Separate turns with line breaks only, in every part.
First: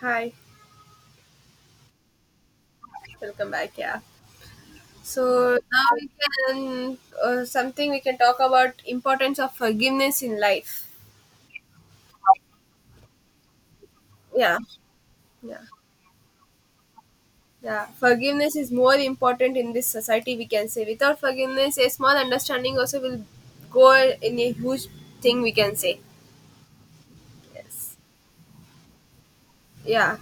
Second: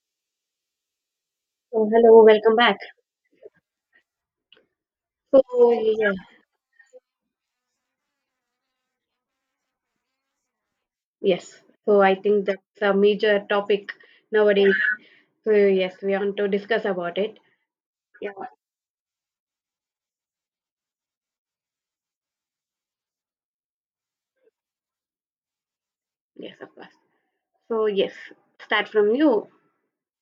Hi,
So hello, welcome back.
welcome back. Yeah.
So
So now we
yeah,
can something we can talk about importance of forgiveness in life.
yes. So I think that's a major topic
Yeah,
nowadays. So
yeah,
yes, we want to discuss about it.
yeah.
Yeah,
Forgiveness is more important in this society. We can say without forgiveness, a small understanding also will go in a huge thing, we can say.
yes, of course. So yes, start from you.
Yeah.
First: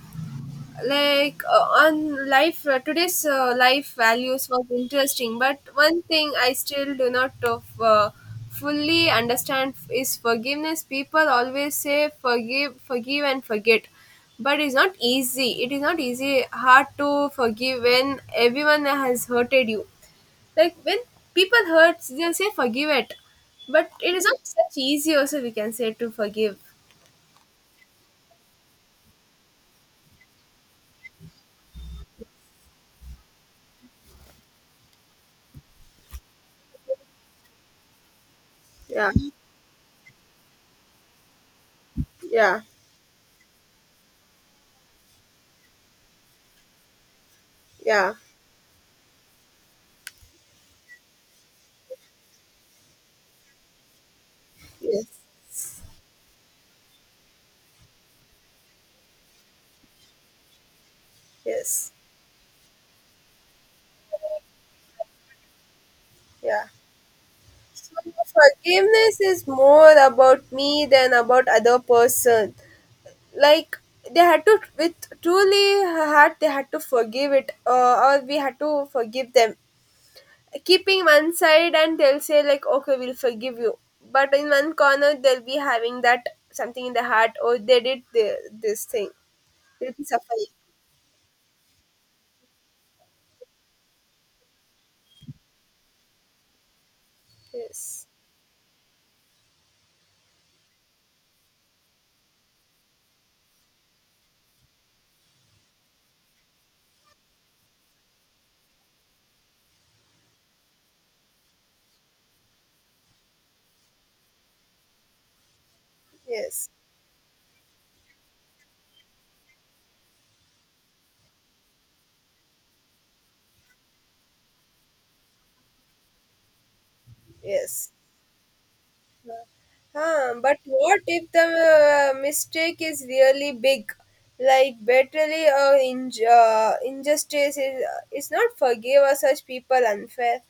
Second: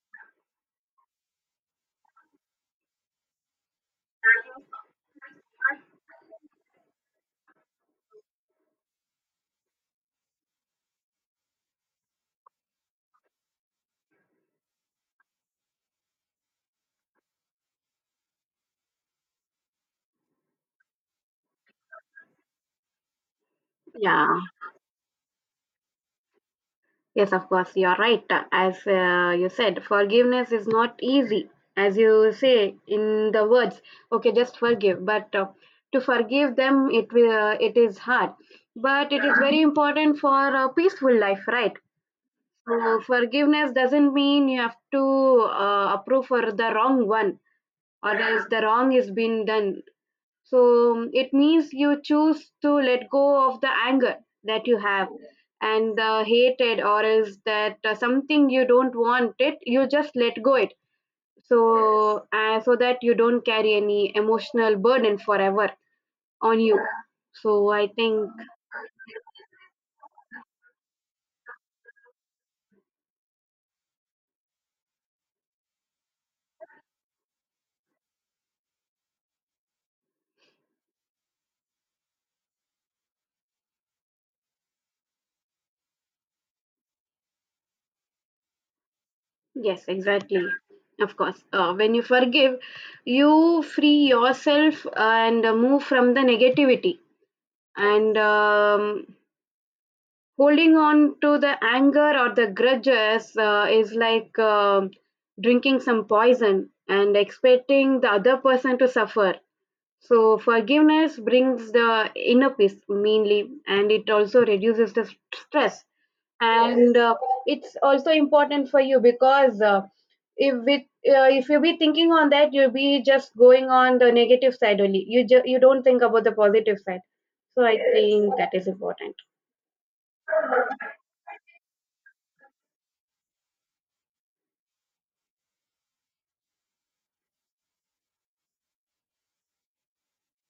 Like on life today's life values was interesting, but one thing I still do not of, fully understand is forgiveness. People always say forgive and forget, but it's not easy. It is not easy, hard to forgive when everyone has hurted you. Like, when people hurts, they'll say forgive it, but it is
Yeah,
not such easy also, we can say, to forgive.
yes, of course. You're right. As you said, forgiveness is not easy. As you say in the words, okay, just forgive. But to forgive them, it will. It is hard. But it is very important for a peaceful life, right?
Yeah,
So forgiveness doesn't mean you have to approve for the wrong one
yeah,
or else the wrong is been done. So it means you choose to let go of the anger that you
yes
have and the hated or else that something you don't want it, you just let go it.
yes,
So that you don't carry any emotional burden forever on
yeah.
you. So I think
Forgiveness is more about me than about other person. Like, they had to with truly heart, they had to forgive it, or we had to forgive them. Keeping one side, and they'll say like, okay, we'll forgive you, but in one corner they'll be having that something in the heart, or they did this thing,
yes,
they'll be
exactly.
suffering.
Of course. When you forgive, you free yourself and move from the negativity.
yes
And holding on to the anger or the grudges is like drinking some poison and expecting the other person to suffer. So, forgiveness brings the inner peace mainly, and it also reduces the stress
yes
and it's also important for you because if with if you be thinking on that, you'll be just going on the negative side only. You don't think about the positive side, so I
yes
think that is important.
Huh, but what if the mistake is really big? Like, betterly, injustice is not forgive, or such people unfair.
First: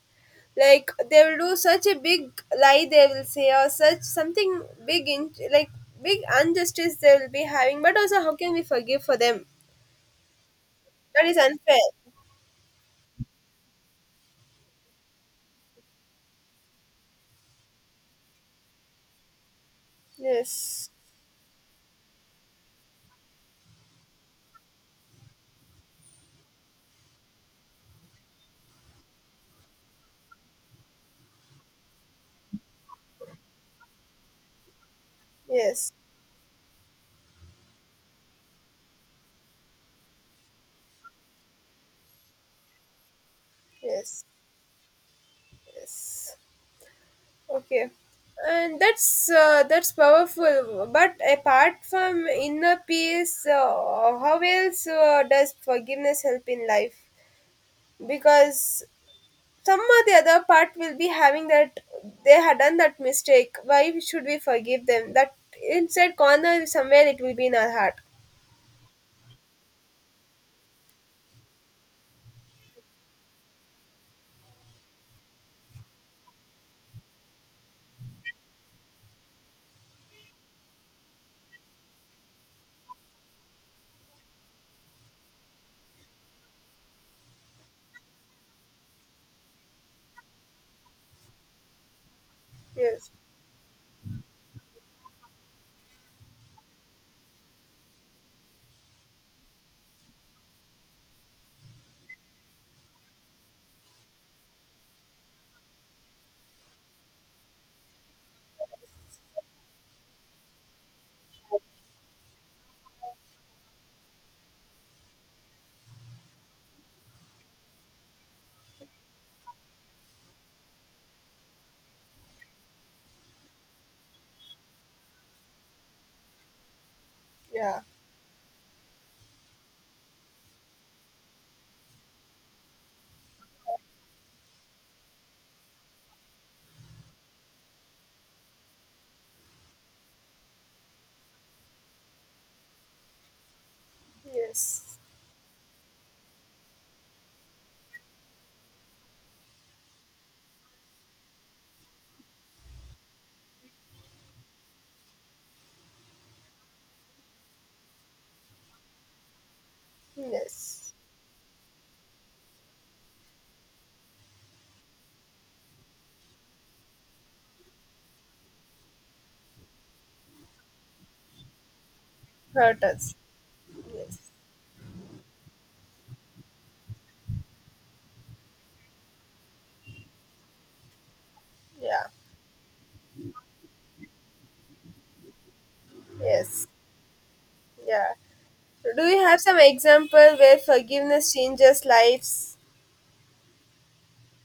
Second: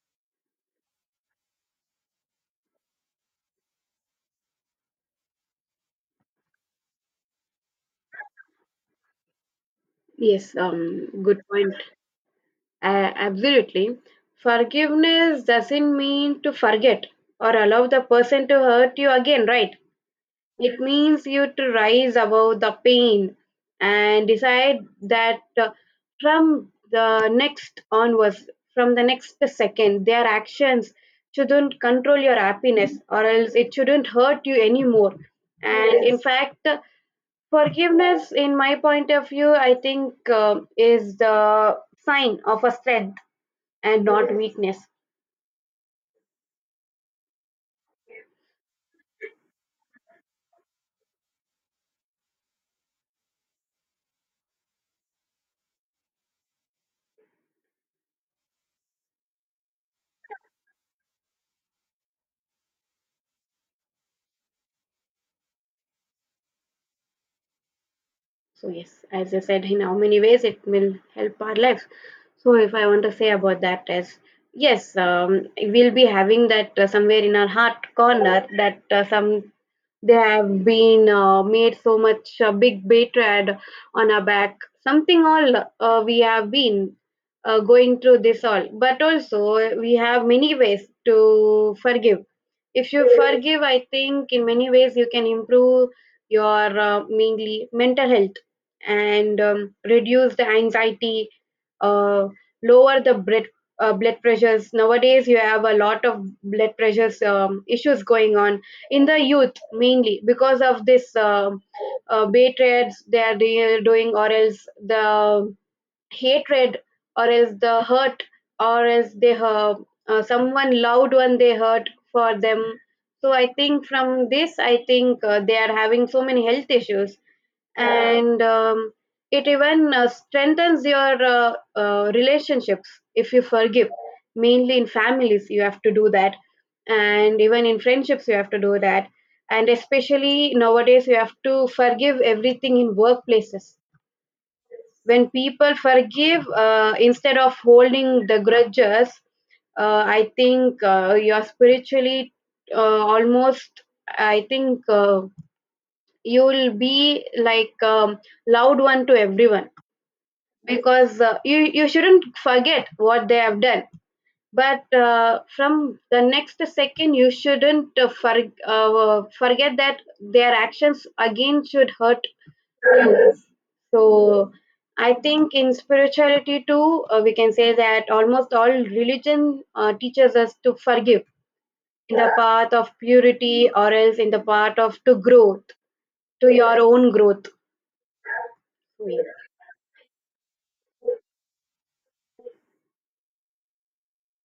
Like, they will do such a big lie, they will say, or such something big, like, big injustice they will be having. But also, how can we forgive for them?
Yes,
That is
good point.
unfair.
uh, Absolutely, forgiveness doesn't mean to forget or allow the person to hurt you again, right? It
Yes,
means you to rise above the pain and decide that from the next onwards, from the next second, their actions shouldn't control your happiness or else it shouldn't hurt you anymore.
yes,
And in yes. fact, forgiveness, in my point of view, I think is the sign of a strength and
yes,
not yes. weakness.
yes. Okay, and that's powerful, but apart from inner peace, how else does forgiveness help in life, because some or the other part will be having that they had done that mistake, why should we forgive them, that inside corner somewhere it will be in our heart.
So yes, as I said, in how many ways it will help our lives. So if I want to say about that is yes, we'll be having that somewhere in our heart corner that some, they have been made so much big, betrayed on our back, something all we have been going through this all. But also, we have many ways to forgive. If you
yes
forgive, I think in many ways you can improve your mainly mental health and reduce the anxiety, uh, lower the blood pressures. Nowadays you have a lot of blood pressures, issues going on in the youth mainly because of this betrayals they are doing, or else the hatred or else the hurt, or else they hurt someone, loved one, they hurt for them. So I think from this, I think they are having so many health issues.
yeah
And it even strengthens your relationships if you forgive. Mainly in families you have to do that, and even in friendships you have to do that, and especially nowadays you have to forgive everything in workplaces.
yes
When people forgive, instead of holding the grudges, I think you're spiritually almost, I think you'll be like loud one to everyone,
yes
because uh, you shouldn't forget what they have done. But from the next second you shouldn't forget that their actions again should hurt
Hurt us.
you. So
yes
I think in spirituality too, we can say that almost all religion teaches us to forgive,
yeah
in the path of purity or else in the path of to growth, to
yes
your own growth.
yeah Do you have some example where forgiveness changes lives?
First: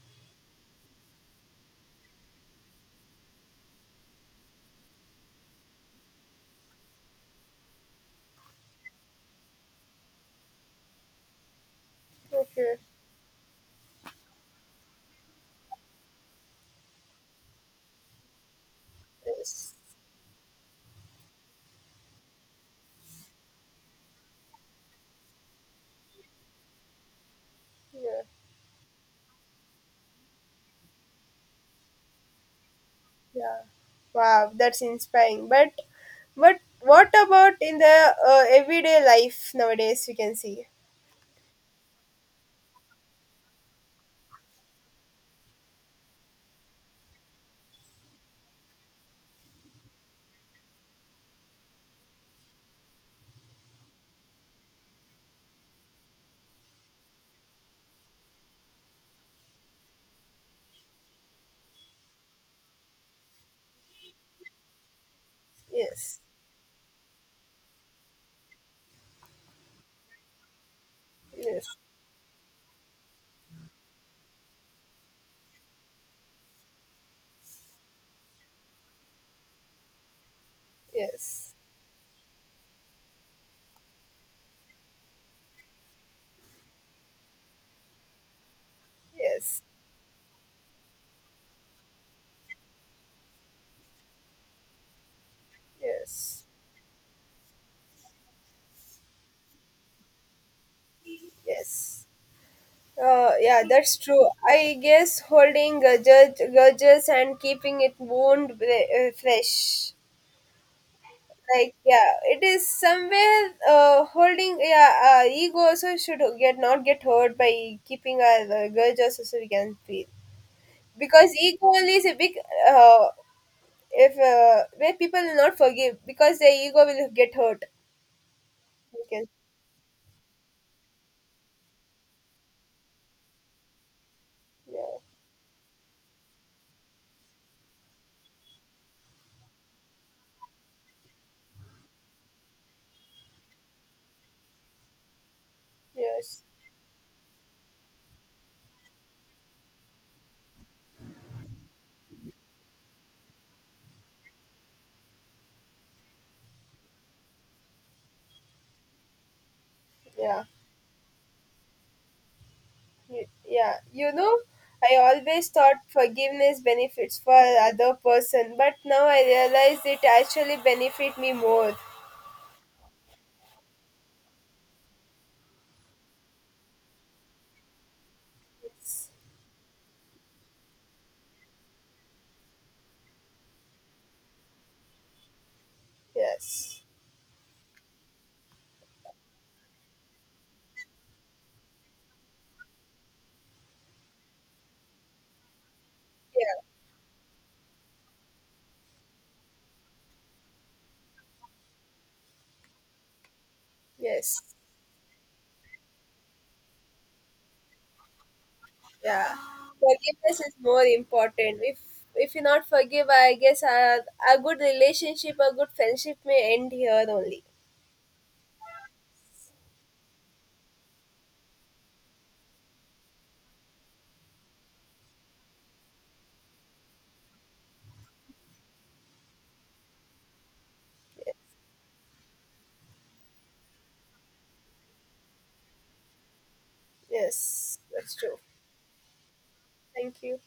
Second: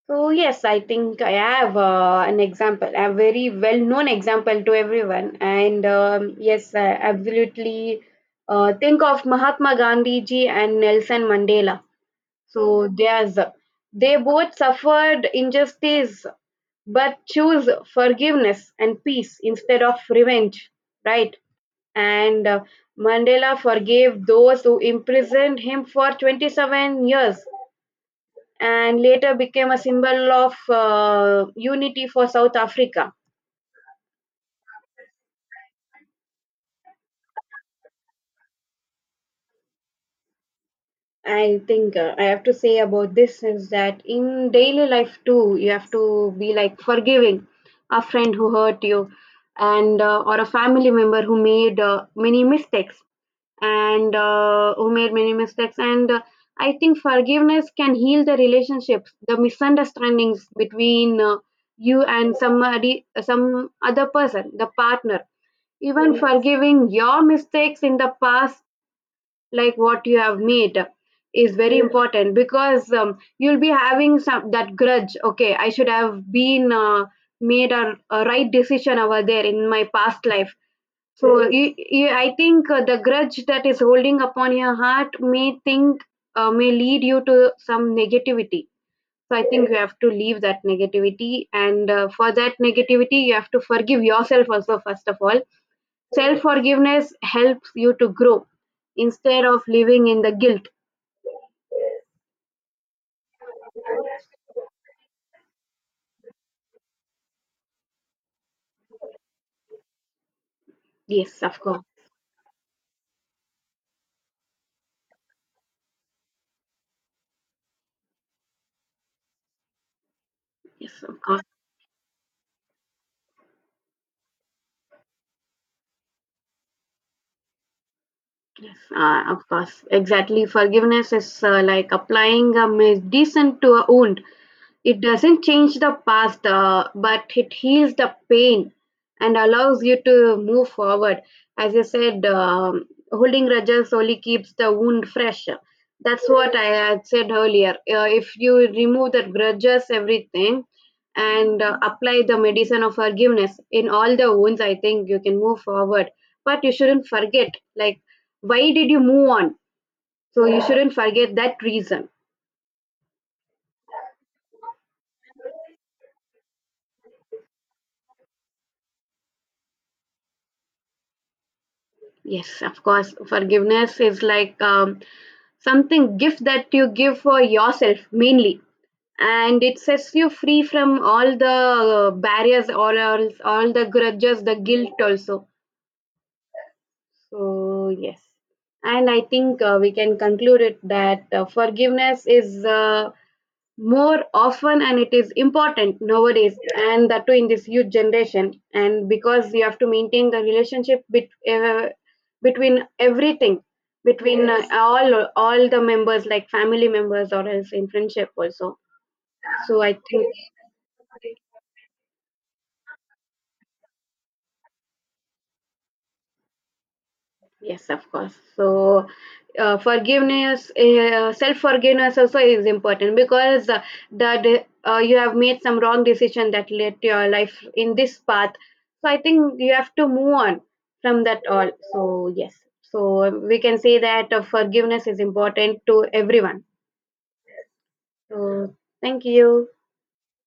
So yes, I think I have an example, a very well-known example to everyone. And yes, I absolutely think of Mahatma Gandhi ji and Nelson Mandela.
Okay.
So there's They both suffered injustice, but choose forgiveness and peace
Yes.
instead of revenge, right? And Mandela forgave those who imprisoned him for 27 years
Yeah.
and later became a symbol of unity for South Africa.
Yeah. Wow, that's inspiring. But what about in the everyday life nowadays? We can see.
I think I have to say about this is that in daily life too, you have to be like forgiving a friend who hurt you, and or a family member who made many mistakes, and who made many mistakes. And I think forgiveness can heal the relationships, the misunderstandings between you and somebody, some other person, the partner, even
Yes.
forgiving your mistakes in the past, like what you have made, is
Yes.
very yes important, because you'll be having some that grudge, okay, I should have been made a right decision over there in my past life. So yes
Yes.
you, you, I think the grudge that is holding upon your heart may think may lead you to some negativity. So I
Yes.
think yes, you have to leave that negativity, and for that negativity you have to forgive yourself also first of all.
Yes.
Self-forgiveness helps you to grow, instead of living in the guilt.
Yes. Yeah, that's true. I guess holding grudges, and keeping it wound fresh.
Yes, of
Like,
course.
yeah, it is somewhere, holding, yeah, ego also should get not get hurt by keeping our grudges also, so we can feel,
Yes, of
because
course.
ego only is a big uh, if where people will not forgive because their ego will get hurt.
Yes,
You can,
of course, exactly. Forgiveness is like applying a medicine to a wound.
yeah.
It doesn't change the past, but it heals the pain and allows you to move forward. As you said, holding grudges only keeps the wound fresh. That's
yes
what I had said earlier. If you remove the grudges, everything, and apply the medicine of forgiveness in all the wounds, I think you can move forward. But you shouldn't forget, like, why did you move on,
yeah
so you shouldn't forget that reason.
y- yeah you know, I always thought forgiveness benefits for other person, but now I realize it actually benefit me more.
Yes, of course, forgiveness is like something gift that you give for yourself mainly,
Yes.
and it sets you free from all the barriers or else all the grudges, the guilt also.
Yes.
So, yes. And I think we can conclude it that forgiveness is more often and it is important nowadays,
Yeah.
and that too in this youth generation. And because you have to maintain the relationship between everything,
Yes.
between all the members, like family members or else in friendship also.
Yeah,
So I think
forgiveness is more important. If you not forgive, I guess a good relationship, a good friendship may end here only.
yes, of course. So, forgiveness, self forgiveness also is important because that you have made some wrong decision that led to your life in this path. So, I think you have to move on from
Yes.
that all. So, yes. So, we can say that forgiveness is important to everyone.
Yes, that's true.
So, thank you.
Thank you.